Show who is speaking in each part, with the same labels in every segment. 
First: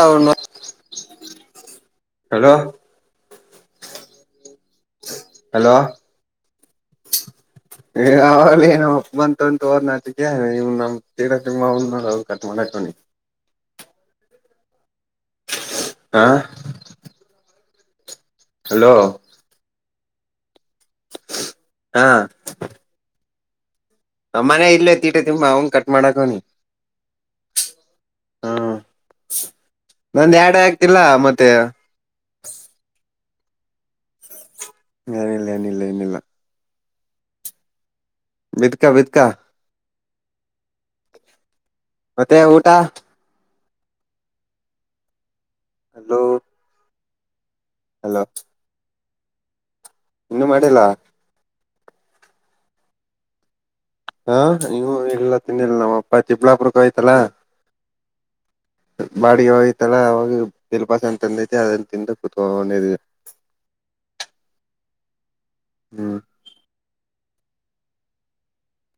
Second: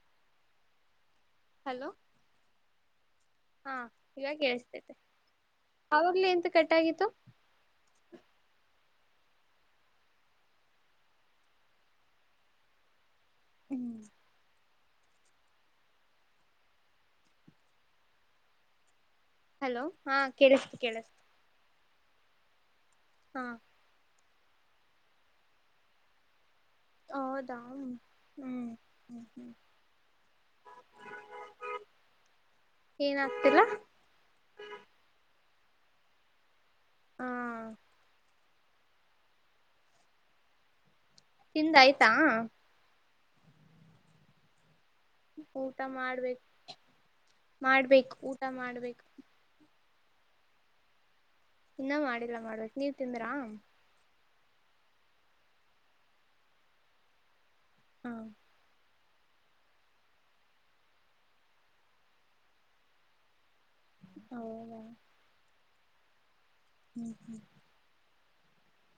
Speaker 1: ಹೌನು
Speaker 2: hello
Speaker 1: hello
Speaker 2: ಹಾ ಇವಾಗ ಕೇಳಿಸ್ತಾಯಿದೆ
Speaker 1: ಹಲೋ. [inaudible] ಒಂದುತ್ ಒಂತ ವರ್ ನಾಟಿಗೆ್ ನಮ ಸೀರಾ ಸಿ ಕಟ್ ಮಾಡಕಿ [inaudible]
Speaker 2: ಹ್ಮ್.
Speaker 1: ಹಾ. ಹಲೋ.
Speaker 2: ಹಲೋ ಹಾ ಕೇಳಿಸ್ತು. ಕೇಳಿಸ್ತು
Speaker 1: ಹಾ.
Speaker 2: ಹಾ.
Speaker 1: ನಮ್ಮನೆ ಇಲ್ಲೇ ಅತ್ತಿ ತೀಟ ತಿುಂಬಾ ಅವಂಗ ಕಟ್ ಮಾಡಾಕವಣಿ.
Speaker 2: ಹೌದಾ ಹ್ಮ್ ಹ್ಮ ಹ್ಮ
Speaker 1: ನಂದ್ ಯಾಡ ಆಗ್ತಿಲ್ಲ ಮತ್ತೆ
Speaker 2: ಏನಾ. ಇಲ್ಲ.
Speaker 1: ಹ ಏನಿಲ್ಲ ಏನಿಲ್ಲ ಏನಿಲ್ಲಾ.
Speaker 2: ಹಾ.
Speaker 1: ಬಿತ್ಕಾ ಬಿತ್ಕಾ.
Speaker 2: ತಿಂದ ಆಯ್ತಾ.
Speaker 1: ಮತ್ತೆ ಊಟ
Speaker 2: ಹ್ಮ್ ಊಟ
Speaker 1: ಹಲೋ
Speaker 2: ಮಾಡ್ಬೇಕು. ಮಾಡ್ಬೇಕು,
Speaker 1: ಹಲೋ
Speaker 2: ಊಟ ಮಾಡ್ಬೇಕು.
Speaker 1: ಇನ್ನು ಮಾಡಿಲ್ಲ.
Speaker 2: ಇನ್ನ ಮಾಡಿಲ್ಲ ಮಾಡ್ಬೇಕು, ನೀವ್ ತಿಂದ್ರಾ?
Speaker 1: ಹಾ ಇವು ಇಲ್ಲಾ ತಿನ್ನಿಲ್ಲ ನಮ್ ಅಪ್ಪ ಚಿಕ್ಬಳ್ಳಾಪುರಕ್ ಹೋಗೈತಲ.
Speaker 2: ಹ್ಮ
Speaker 1: ಬಾಡಿಗೆ ಹೋಗೈತಲ ಅವಾಗ ದಿಲ್ಪಸನ್ ತಂದೈತಿ ಅದನ್ ತಿಂದು ಕುತ್ಕೊಂಡ ಇದಿವಿ.
Speaker 2: ಹೌದಾ
Speaker 1: ಹ್ಮ್
Speaker 2: ಹ್ಮ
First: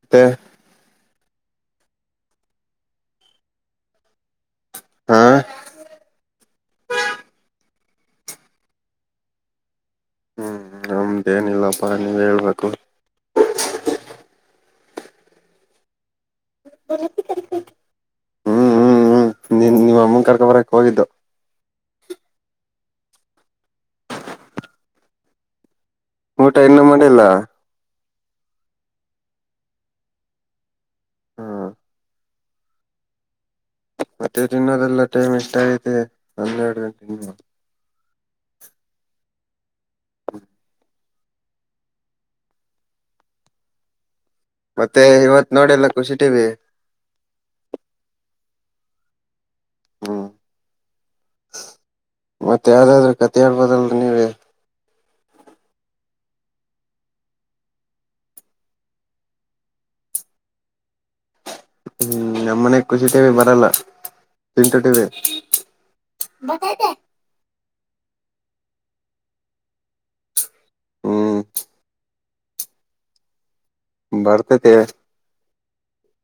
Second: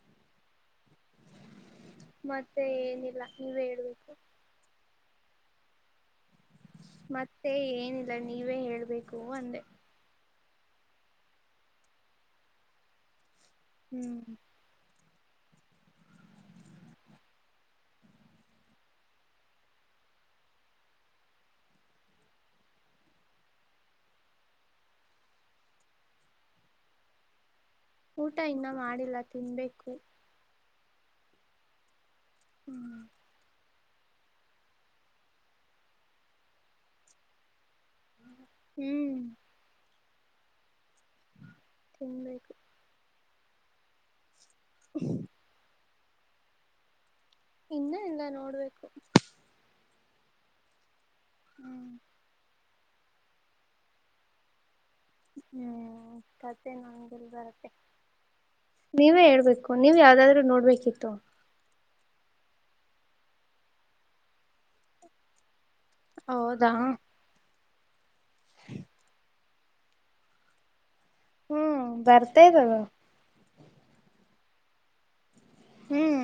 Speaker 1: ಮತ್ತೆ
Speaker 2: ಮತ್ತೆ ಏನಿಲ್ಲ ನೀವ್ ಹೇಳ್ಬೇಕು.
Speaker 1: ಹಾ
Speaker 2: ಮತ್ತೆ ಏನಿಲ್ಲ ನೀವೇ ಹೇಳ್ಬೇಕು ಅಂದೆ.
Speaker 1: ಹ್ಮ್ ನಮ್ದ್ ಏನಿಲ್ಲಪ್ಪಾ ನೀವೆ ಹೇಳ್ಬೇಕು.
Speaker 2: ಹ್ಮ್
Speaker 1: [unintelligible] ಹ್ಮ್ ಹ್ಮ್ ಹ್ಮ್ ನಿನ್ ನಿಮ್ ಅಮ್ಮನ್ ಕರ್ಕಬರಕ್ ಹೋಗಿದ್ದು ಊಟ ಇನ್ನು ಮಾಡಿಲ್ಲ
Speaker 2: ಊಟ ಇನ್ನ ಮಾಡಿಲ್ಲ ತಿನ್ಬೇಕು.
Speaker 1: ಹ್ಮ್
Speaker 2: ಹ್ಮ್
Speaker 1: ಮತ್ತೆ ತಿನ್ನೋದೆಲ್ಲ ಟೈಮ್ ಎಷ್ಟ್ ಆಗೈತೆ, ಹನ್ನೆರ್ಡ್ ಗಂಟೆ
Speaker 2: ಹ್ಮ್ ತಿನ್ಬೇಕು.
Speaker 1: ಮತ್ತೆ ಇವತ್ ನೋಡಿಲ್ಲ ಕುಷಿ ಟಿವಿ
Speaker 2: ಇನ್ನ ಇಲ್ಲ ನೋಡ್ಬೇಕು
Speaker 1: ಹ್ಮ
Speaker 2: ಹ್ಮ್
Speaker 1: ಮತ್ತೆ ಯಾವ್ದಾದ್ರು ಕತೆ ಹೇಳ್ಬೋದಲ್ರಿ ನೀವೇ
Speaker 2: ಹ್ಮ್ ಕತೆೆ ನಂಗೆಲ್ ಬರತ್ತೆ, ನೀವೇ ಹೇಳ್ಬೇಕು ನೀವ್ ಯಾವ್ದಾದ್ರೂ ನೋಡ್ಬೇಕಿತ್ತು.
Speaker 1: ಹ್ಮ್ ನಮ್ ಮನೆಗ್ ಕುಷಿ ಟಿವಿ ಬರಲ್ಲ ತ, ಚಿಂಟು ಟಿವಿ
Speaker 2: ಹೌದಾ ಹ್ಮ
Speaker 1: ಹ್ಮ್
Speaker 2: ಹು ಬರ್ತ್ ತೈತ್ ಅದು
Speaker 1: ಬರ್ತೈತೆ
Speaker 2: ಹ್ಮು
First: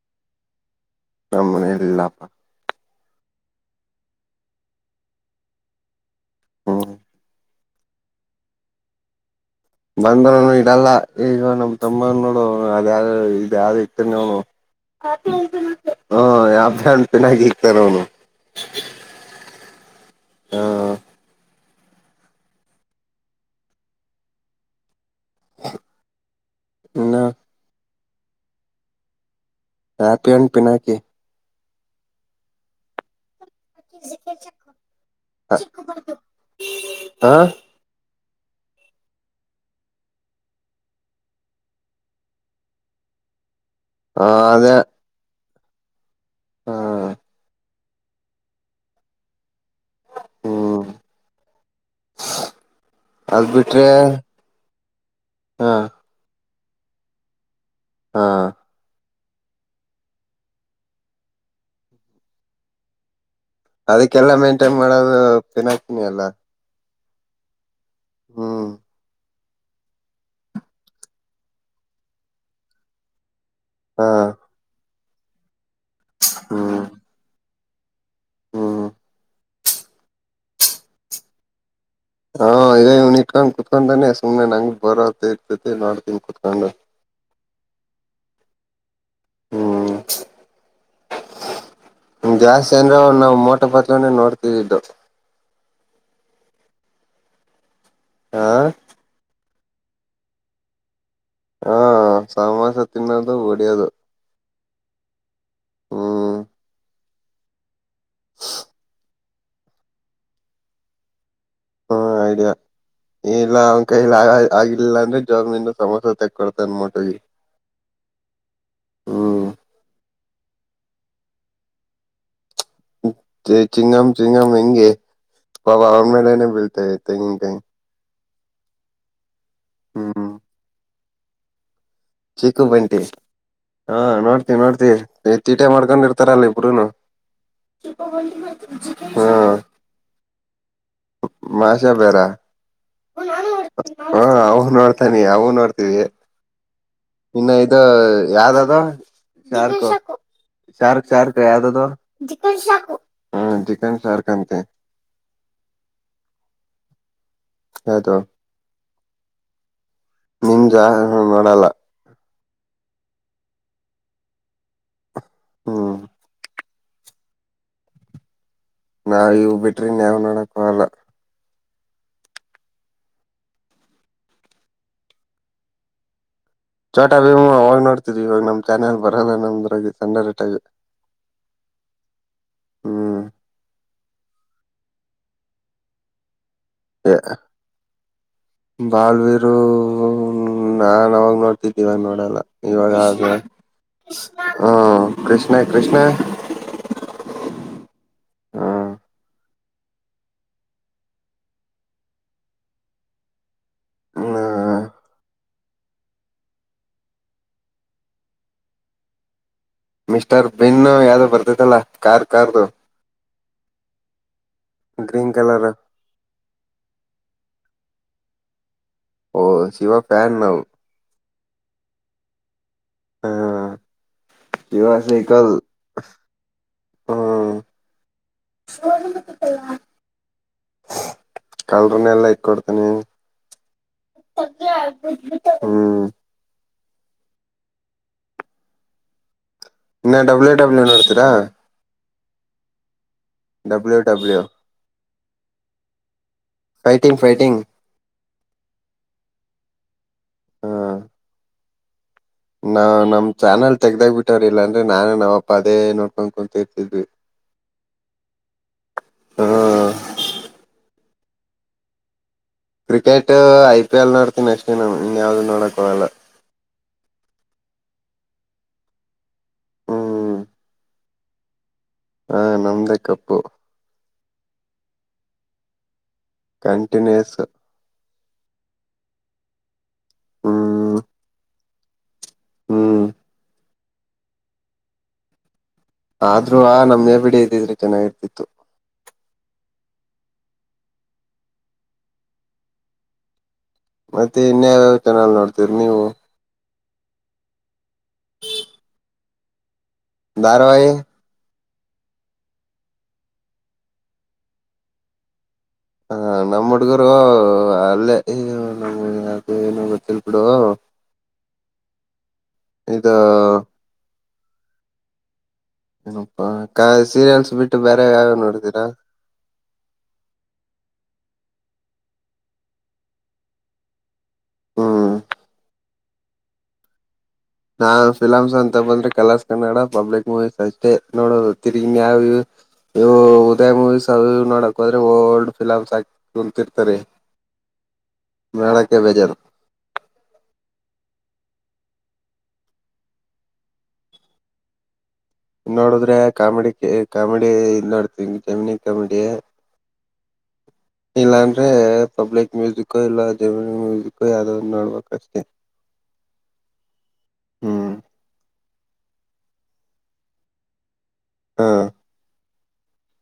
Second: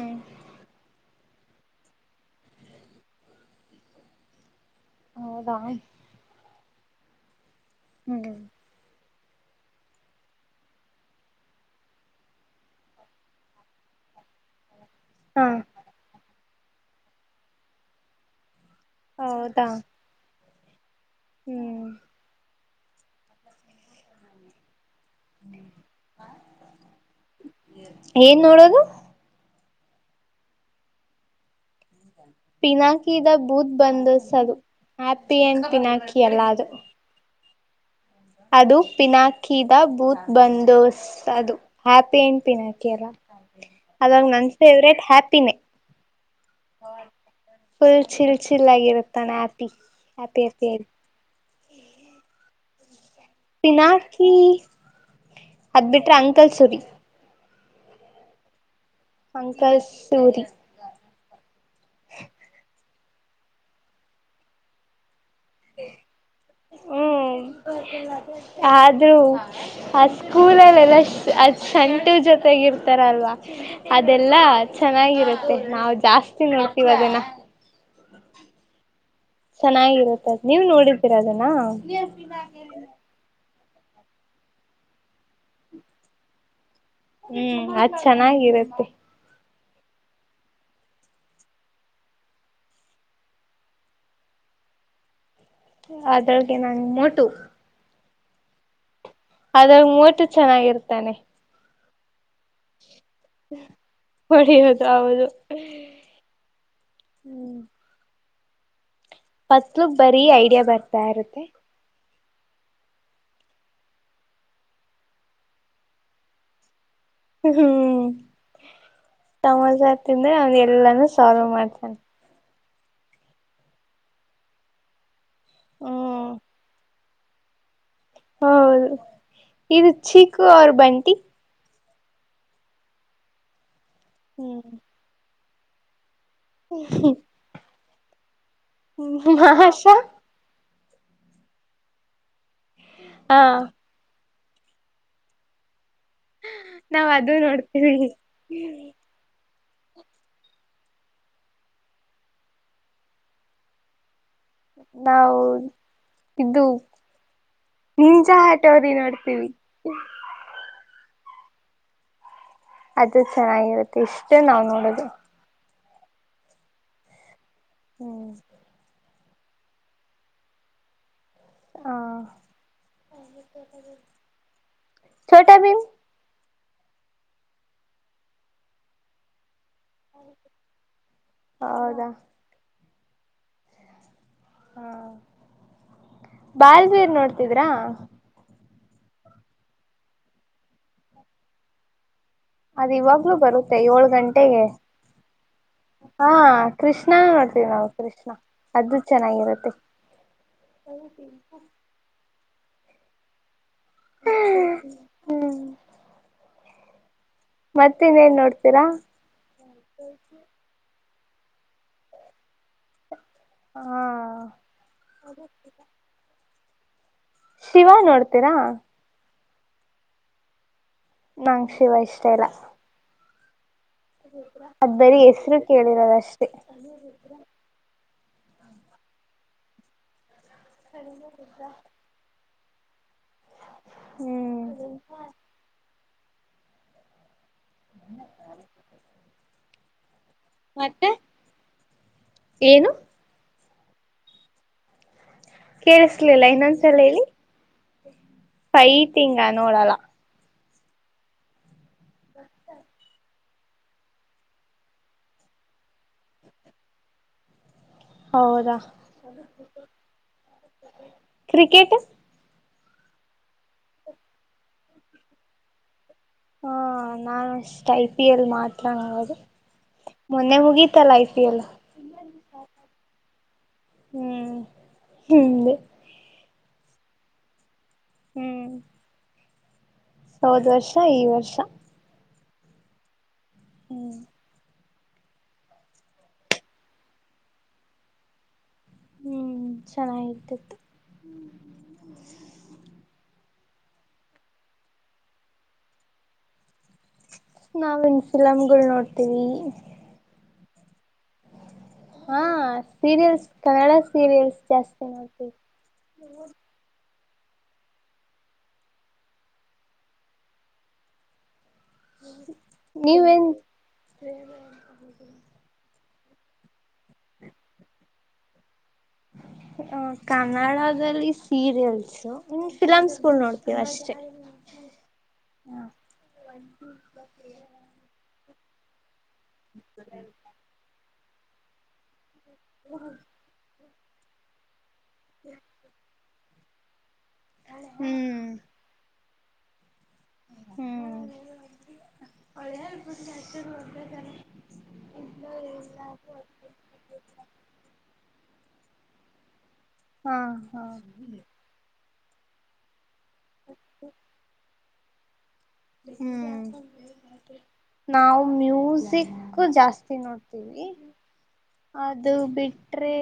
Speaker 1: ನಮ್ ಮನೆಲ್ ಇಲ್ಲಪ್ಪ
Speaker 2: ಹೌದ
Speaker 1: ಹ್ಮು
Speaker 2: ಹ್ಮ
Speaker 1: ಬಂದ್ರನು ಇಡಲ್ಲ, ಈಗ ನಮ್ ತಮ್ಮ ನೋಡು ಅದ ಇದ ಯಾವ್ದೊ ಇಕ್ತನ್ ಅವ್ನು
Speaker 2: ಹಾ
Speaker 1: [unintelligible] ಹು ಯಾ ಮಧ್ಯಾಹ್ ಚೆನ್ನಾಗಿ ಇಕ್ತಾನ ಅವನು [unintelligible]
Speaker 2: ಹೌದಾ
Speaker 1: ಹಾ
Speaker 2: ಹ್ಮ್
Speaker 1: ನ
Speaker 2: ಏನ್ ನೋಡೋದು
Speaker 1: ಹ್ಯಾಪಿ ಅಂ ಪಿನಾಕಿ
Speaker 2: ಪಿನಾಕದ ಬುದ್ಧ ಬಂದು ಸದು ಹಪಿ
Speaker 1: ಹ
Speaker 2: ಅಂತ ತಿಿನಾಕಿ ಎಲ್ಲ ಅದು
Speaker 1: ಹ
Speaker 2: ಅದು ಪಿನಾಕಿಿದ ಬೂತ್ ಬಂದಸ್ ಅದು ಹ್ಯಾಪಿ ಅಂಡ್ ಪಿನಾಕಿ ಅಲ್ಲ ಅಾಗ ನನ್ ಫವ್ರೇಟ್ ಹ್ಯಾಪಿನೆ
Speaker 1: ಹ್ಮ
Speaker 2: ಫುಲ್ ಚಛಲ್ ಛಲ್ ಆಗಿರುತ್ತಣೆ ಆ ಹಪಿ
Speaker 1: ಹ್ಮ್
Speaker 2: ಅಫೇರ್
Speaker 1: ಅದ್ ಬಿಟ್ರೆ
Speaker 2: ಪಿನಾಕಿ
Speaker 1: ಹ
Speaker 2: ಅದ್ ಬಿಟ್ರೆ ಅಂ ಕಲ್ಸುರಿ
Speaker 1: ಹಾ
Speaker 2: ಪಂಕಾಜ್ ಸೂರಿ
Speaker 1: ಅದಕ್ಕೆಲ್ಲಾ ಮೇಂಟೈನ್ ಮಾಡದು ಚೆನ್ನಕಿನಿ ಅಲ್ಲ
Speaker 2: ಹ್ಮ್
Speaker 1: ಹ್ಮ್
Speaker 2: ಆದ್ರೂ ಆ ಸ್ಕೂಲಲ್ಲೆಲ್ಲ ಅದ್ ಸಂಟು ಜೊತೆಗ ಇರ್ತಾರಲ್ವಾ
Speaker 1: ಹಾ
Speaker 2: ಅದೆಲ್ಲ ಚೆನ್ನಾಗಿರುತ್ತೆ ನಾವು ಜಾಸ್ತಿ ನಡ್ತಿೀವ ಅದನ
Speaker 1: ಹ್ಮ ಹ್ಮ
Speaker 2: ಚೆನ್ನಾಗಿರುತ್ತದ ನೀವ್ ನೋಡಿದ್ದೀರಾ ಅದನಾ
Speaker 1: ಹಾ ಇದ ಕಾಣ್ಕ ಕತ್ಕೊಂಡಾನೆ ಸುಮ್ನೆ ನಂಗ್ ಬರೋ ಇರ್ತತಿ ನೋಡ್ತೀನ್ ಕುೂತ್ಕೊಂಡು
Speaker 2: ಹ್ಮ್ ಅದ್ ಚೆನ್ನಾಗಿರತ್ತೆ
Speaker 1: [inaudible] ಹ್ಮ್ ಜಾಸ್ತಿ ಅಂದ್ರ ನಾವವು ಮೋಟಪತ್ರನ ನೋಡ್ತಿದ್ದಿದ್ದು
Speaker 2: ಅದ್ರೊಗೆ ನಂ ಮೋಟು
Speaker 1: ಆಾ
Speaker 2: ಅದ್ರ ಮೂಟ ಚೆನ್ನಾಗಿರ್ತಾನೆ
Speaker 1: ಹಾ ಸಮಾಮಾಸ ತಿನ್ನದು ಡೆಯದು
Speaker 2: ಹೌದು ಹೊಡಿಯೋದು ಹ ಹ್ಮ್
Speaker 1: [inaudible]
Speaker 2: ಪತ್ಲಗ್ ಬರೀ ಐಡಿಯಾ ಬರ್ತಾ ಇರುತ್ತೆ
Speaker 1: ಹ್ಮ ಐಡಿಯಾ ಇಲ್ಲ ಅವನ್ ಕೈಲಿ ಆ ಆಗಿಲ್ಲ ಅಂದ್ರೆ ಜಾಮಿಂದ ಸಮೋಸೆ ತೆಗೊಡ್ತನ್ಮಟ್ಟ
Speaker 2: ಹ್ಮ್
Speaker 1: ಹ್ಮ್
Speaker 2: ತಮ್ಮಜಾ ತಿಂದ್ರೆ ಅವನ್ ಎಲ್ಲಾನು ಸಾಲ್ವ್ ಮಾಡ್ತಾನ
Speaker 1: ಚಿಂಗಮ ಚಿಂಗಮ ಹೆೇಗೆ ಬ ಅವನ್
Speaker 2: ಹ್ಮ್
Speaker 1: ಮೇಲೆನೆ ಬೀಳ್ತಾ ತಗಂಟಾಯ
Speaker 2: ಹೌದು ಇದು ಚಿಕ್ಕು ಅವ್ರ ಬಂಟಿ
Speaker 1: ಚಿಕ್ಕುಬಂಟಿ ಹಾ ನೋಡ್ತವಿ ನೋಡ್ತಿವಿ ಟ ಮಾಡ್ಕೊಂಡಿತ ತರಲ್ಲ ಪರಣ ಕಗಗ
Speaker 2: ಹ್ಮ ಹಷಾ
Speaker 1: ಮಾಷಾ ಬರ ಹ
Speaker 2: ಹಾ
Speaker 1: ನಾನ ಮಾಡ ಹಾ ಅವ್ ನೋಡ್ತಾನಿ ಅವವು ನೋಡ್ತೀವಿ
Speaker 2: ನಾವ್ ಅದು
Speaker 1: ಇನ್ನು ಇದು
Speaker 2: ನೋಡ್ತೀವಿ
Speaker 1: ಯಾವ್ದದು ಶಾರ್ಕ ಶಾರ್ಕ್ ಶಾರ್ಕ್ ಯಾದದು ಚ ಶಾರ್ ಹ್ಮ ಚಿಕನ್ ಶಾರ್ಕ್ ಅಂತೆ
Speaker 2: ನಾವು್ ಇದ್ದು
Speaker 1: ಯಾವ್ದು
Speaker 2: ನೀನ್ಸಟೋರಿ ನೋಡ್ತೀವಿ
Speaker 1: ಹ್ಮ ನೋಡಲ್ಲ
Speaker 2: ಅದು ಚೆನ್ನಾಗಿರುತ್ತೆ ಇಷ್ಟೇ ನಾವ್ ನೋಡುದು
Speaker 1: ಹ್ಮ
Speaker 2: ಹ್ಮ್
Speaker 1: ನಾವ್ ಇವ ಬಿಟ್ರಿನ್ಾವ್ ನೋಡಕಲ್ಲ
Speaker 2: ಹ ೋಟಾ ಭೀಮ
Speaker 1: ಚೋಟ ಭೀಮ ಅವಾಗ ನೋಡ್ತಿದ್ರಿ ಇವಾಗ ನಮ್ ಚಾನೆಲ್ ಬರಲ್ಲ ನಮ್ದು ಗೆ ತಂಡಟ್ಟ ಇವೆ
Speaker 2: ಹೌದಾ
Speaker 1: ಹ್ಮ್
Speaker 2: ಹಾ ಬಾಲ್ವೀರ್ ನೋಡ್ತಿದ್ರಾ
Speaker 1: ಬಾಲ್ವೀರು ನಾನ್ ಅವಾಗ ನೋಡ್ತಿದ್ದೀವ ನೋಡಲ್ಲ
Speaker 2: ಅದ್
Speaker 1: ಇವಾಗ
Speaker 2: ಇವಾಗ್ಲು ಬರುತ್ತೆ ಏಳ್ ಗಂಟೆಗೆ,
Speaker 1: ಹ್ಮ್ ಕೃಷ್ಣ ಕೃಷ್ಣ
Speaker 2: ಹಾ ಕೃಷ್ಣ ನೋಡ್ತೀವಿ ನಾವು ಕೃಷ್ಣ
Speaker 1: ಹ್ಮ್
Speaker 2: ಅದು ಚೆನ್ನಾಗಿರುತ್ತೆ ಸೌ [inaudible]
Speaker 1: ಹ್ಮ
Speaker 2: ಹ್ಮ್ ಮತ್ ಇನ್ನೇನ್ ನೋಡ್ತೀರ?
Speaker 1: ಮಿಸ್ಟರ್ ಬೆನ್ನು ಯಾವ್ದೋ ಬರ್ತಯ್ತಲ್ಲ ಕಾರ್ ಕಾರ್ದು
Speaker 2: ಹಾ
Speaker 1: ಗ್ರೀನ್ ಕಲರ್ರು
Speaker 2: ಶಿವ ನೋಡ್ತೀರಾ
Speaker 1: ಓ ಶಿವ ಫ್ಯಾನ್ ನಾವು
Speaker 2: ನಂಗ್ ಶಿವ ಇಷ್ಟ ಇಲ್ಲ
Speaker 1: ಹಾ
Speaker 2: ಅದ್ ಬರಿ ಹೆಸ್ರು ಕೇಳಿರೋದಷ್ಟೇ
Speaker 1: ಹ್ಮ್ [unintelligible] [unintelligible]
Speaker 2: [inaudible] ಹ್ಮ್
Speaker 1: [unintelligible] ಹ್ಮು
Speaker 2: [inaudible]
Speaker 1: ಇನ್ನ ಡಬ್ಲ್ಯೂ ಡಬ್ಲ್ಯೂ
Speaker 2: ಮತ್ತೆ
Speaker 1: ನೋಡ್ತೀರಾ
Speaker 2: ಏನು
Speaker 1: ಡಬ್ಲ್ಯೂ ಡಬ್ಲ್ಯೂ
Speaker 2: ಕೆಳ್ಸ್ ಸ್ಲಿಲ್ಲ ಇನ್ನೊಂದ್ಸಲ
Speaker 1: ಫೈಟಿಂಗ್
Speaker 2: ಹೇಳಿ
Speaker 1: ಫೈಟಿಂಗ್
Speaker 2: ಫೈಟಿಂಗ ನೋಡಲ್ಲ
Speaker 1: ಹಾ ನಾ ನಮ್ ಚಾನಲ್ ತೆಗ್ದಾಕ್ ಬಿಟ್ಟವ್ರೆ ಇಲ್ಲಾಂದ್ರೆ ನಾನು ನಮಪ್ಪ ಅದೇ ನೋಡ್ಕೊಂಡ್ ಕುಂತಿರ್ತಿದ್ವಿ
Speaker 2: ಹೌದಾ
Speaker 1: ಹ್ಮ್
Speaker 2: cricket?
Speaker 1: Cricket I P L ನೋಡ್ತೀನ್ ಅಷ್ಟೆ ನಾನ್ ಇನ್ ಯಾವ್ದು ನೋಡಕ್ ಹೋಗಲ್ಲ
Speaker 2: ಹಾ ನಾನು ಅಷ್ಟೆ ಐ ಪಿ ಎಲ್ ಮಾತ್ರ ನೋಡೋದು
Speaker 1: ಹ್ಮ್
Speaker 2: ಮೊನ್ನೆ ಮುಗಿತಲ್ಲ ಐ ಪಿ ಎಲ್
Speaker 1: ಹಾ ನಮ್ದೆ ಕಪ್ಪು
Speaker 2: [unintelligible]
Speaker 1: ಕಂಟಿನ್ಯೂಯಸ್ಸು
Speaker 2: ಹ್ಮ ವರ್ಷ
Speaker 1: ಹ್ಮ
Speaker 2: ಹ್ಮ
Speaker 1: ಆದ್ರೂ ಆ ನಮ್ಮ್ನೆ ಬಿಡ ಇದ್ದಿದ್ರೆ ಚೆನ್ನಾಗಿರ್ತಿತ್ತು
Speaker 2: ಹ್ಮ್ ಚೆನ್ನಾಗಿರ್ತಿತ್ತು
Speaker 1: ಮತ್ತೆ ಇನ್ಯಾವ್ಯಾವ ಚಾನಲ್ ನೋಡ್ತೀರಿ ನೀವು
Speaker 2: ನಾವ್ ಇನ್ಸಿಲಾಮ್ಗಳು ನೋಡ್ತೀವಿ [inaudible]
Speaker 1: ಧಾರವಾಾಯಿ
Speaker 2: ಹಾ ಸೀರಿಯಲ್ಸ್ ಕನ್ನಡ ಸೀರಿಯಲ್ಸ್ ಜಾಸ್ತಿ ನೋ
Speaker 1: ಹಾ ನಮ್ಮ್ ಹುಡುಗರು ಅಲ್ಲೇ ನ ಏನು ಗೊತ್ತಿಲ್ಲಡು ಇದು
Speaker 2: ನ
Speaker 1: ನನಪ್ಪ ಸೀರಿಯಲ್ಸ್ ಬಿಟ್ಟು ಬೇರೆ ಯಾವ ನೋಡ ಇದಿನ
Speaker 2: ಹ ಕನ್ನಡದಲ್ಲಿ ಸೀರಿಯಲ್ಸ್ ಫಿಲಮ್ಸ್ ನೋಡ್ತೀವ ಅಷ್ಟೆ
Speaker 1: ಹ್ಮ್ ನಾನ್ ಫಿಲಂಸ್ ಅಂತ ಬಂದ್ರೆ ಕಲಾ ಕನ್ನಡ ಪಬ್ಲಿಕ್ ಮೂವೀಸ್ ಅಷ್ಟೇ ನೋಡದು ತಿರುಗಿ ಮಾವ ಇ ಉದಯ ಮು ಸ ನೋಡ ಹ್ರೆ ಓಲ್ಡ್ ಫಿಮ್ ಆಕಿ ಕೋಳ್ತಿರ್ತಾರೆ
Speaker 2: ಹ್ಮ್
Speaker 1: ಮೇಳಕ್ಕೆ ಬೇಜಾರ
Speaker 2: ಒಳ್ಳೆ ಅಲ್ಪ ಅಷ್ಟ ಒಂದ
Speaker 1: ನೋಡಿದ್ರೆ ಕಾಮಿಡಿ ಕಾಮಿಡಿ ಇ ನೋಡ್ತ ಜಮನಿ ಕಮಿಡಿಯ
Speaker 2: ಹಾ ಹಾ
Speaker 1: ಇಲ್ಲಾನ್್ರೆ ಸಬ್ ಲೈಕ್ ಮ್ಯೂಸಿಕ್ ಕ ಇಲ್ಲ ಜ ಕಯ ಆದ ನೋಡ್ಬೇಕು ಅಷ್ಟೇ
Speaker 2: ಹ್ಮ್
Speaker 1: ಹ್ಮ್
Speaker 2: ನಾವು ಮ್ಯೂಸ್ ಸಿಕ್ಕು ಜಾಸ್ತಿ ನೋಡ್ತೀವಿ
Speaker 1: ಹ
Speaker 2: ಅದು ಬಿಟ್ಟ ಬಿಟ್ರೆ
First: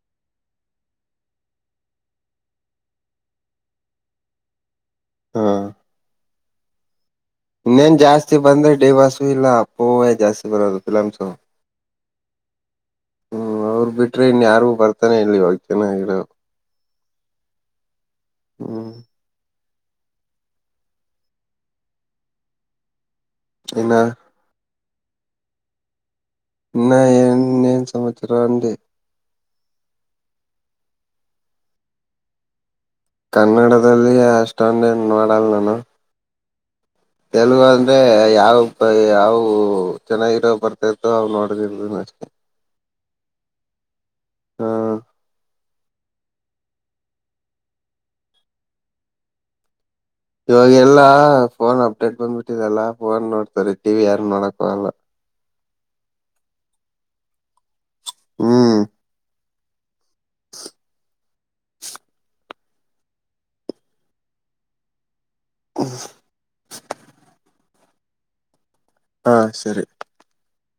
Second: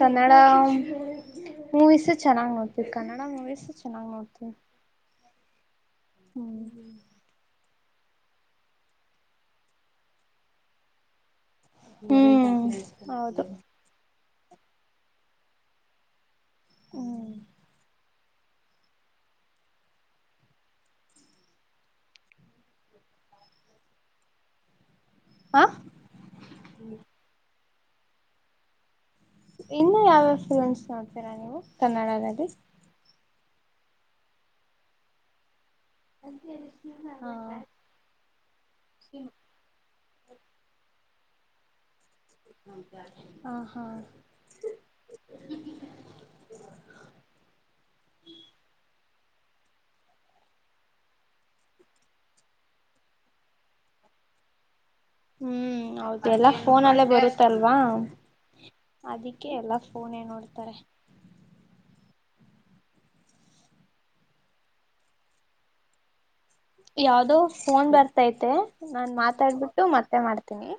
Speaker 2: ಕನ್ನಡ ಮೂವೀಸ್ ಚೆನ್ನಾಗ್ ನೋಡ್ತವಿ ಕನ್ನಡ ಮೂವೀಸ್ ಚೆನ್ನಾಗ್ ನೋಡ್ತಿವಿ
Speaker 1: ಹಾ
Speaker 2: ಹ್ಮ [inaudible]
Speaker 1: ನನ್ ಜಾಸ್ತಿ ಬಂದ್ರೆ ಡಿ ಬಾಸು ಇಲ್ಲ ಅಪ್ಪೋವ ಜಾಸ್ತಿ ಬರೋದು ಫಿಲಮ್ಸು
Speaker 2: ಹ್ಮ್ ಹೌದು
Speaker 1: ಟ್ರೈನ್ ಯಾರು ಬರ್ತಾನೆ ಇಲ್ಲಿ ಇವಾಗ ಜನ ಹೇಳ
Speaker 2: ಹ್ಮ್ [inaudible]
Speaker 1: ಹ್ಮ ಇನ್ನು
Speaker 2: ಹಾ
Speaker 1: ಇನ್ನ ಸಮಾಚಾರ
Speaker 2: ಇನ್ನು ಯಾವ್ಯಾವ ಫಿಲಂಸ್ ನೋಡ್ತೀರಾ ನೀವು ಕನ್ನಡದಲ್ಲಿ
Speaker 1: ಕನ್ನಡದಲ್ಲಿ ಅಷ್ಟೊಂದೇ ನೋಡಲ್ ನಾನು
Speaker 2: ಅ
Speaker 1: ತೆಲುಗು ಅಂದ್ರೆ ಯಾವ ಯಾವವು ಚೆನ್ನಾಗಿರೋ ಬರ್ತ ಹಾವ ನೋಡ್ ಜ
Speaker 2: ಹ ಹಾ
Speaker 1: ಹಾ ಇವಾಗ ಎಲ್ಲ ಫೋನ್ ಅಪ್ಡೇಟ್ ಬಂದ್ಬಿಟ್ಟಿದೆಲ್ಲ ಫೋನ್ ನೋಡ್ತ್ರೀ ಟಿವಿ ಯಾರ್ ನೋಡಕ ಅಲ್ಲ
Speaker 2: ಹ್ಮ್ ಹೌದು ಎಲ್ಲಾ ಫೋನ ಅಲ್ಲೇ ಬರುತ್ತಲ್ವಾ
Speaker 1: ಹ್ಮ್
Speaker 2: ಅಕೆ ಎಲ್ಲ ಫೋನ್ ಏ ನ ನೋಡ್ತಾರೆ
Speaker 1: ಹ್ಮ
Speaker 2: ಯಾವ್ದೋ ಫೋನ್ ಬರ್ತೈತೆ ನಾನ್
Speaker 1: ಹಾ
Speaker 2: ಮಾತಾಡ್ಬಿಟ್ಟು
Speaker 1: ಸರಿ
Speaker 2: ಮತ್ತೆ ಮಾಡ್ತನಿ ತನ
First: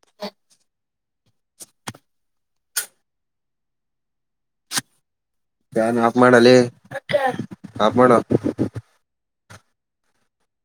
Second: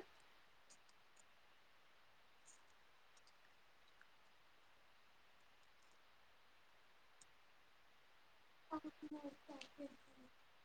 Speaker 1: ಫ್ಯಾನ್ ಆಫ್ ಮಾಡಲೇ ಆಫ್ ಮಾಡು
Speaker 2: ಹ [inaudible]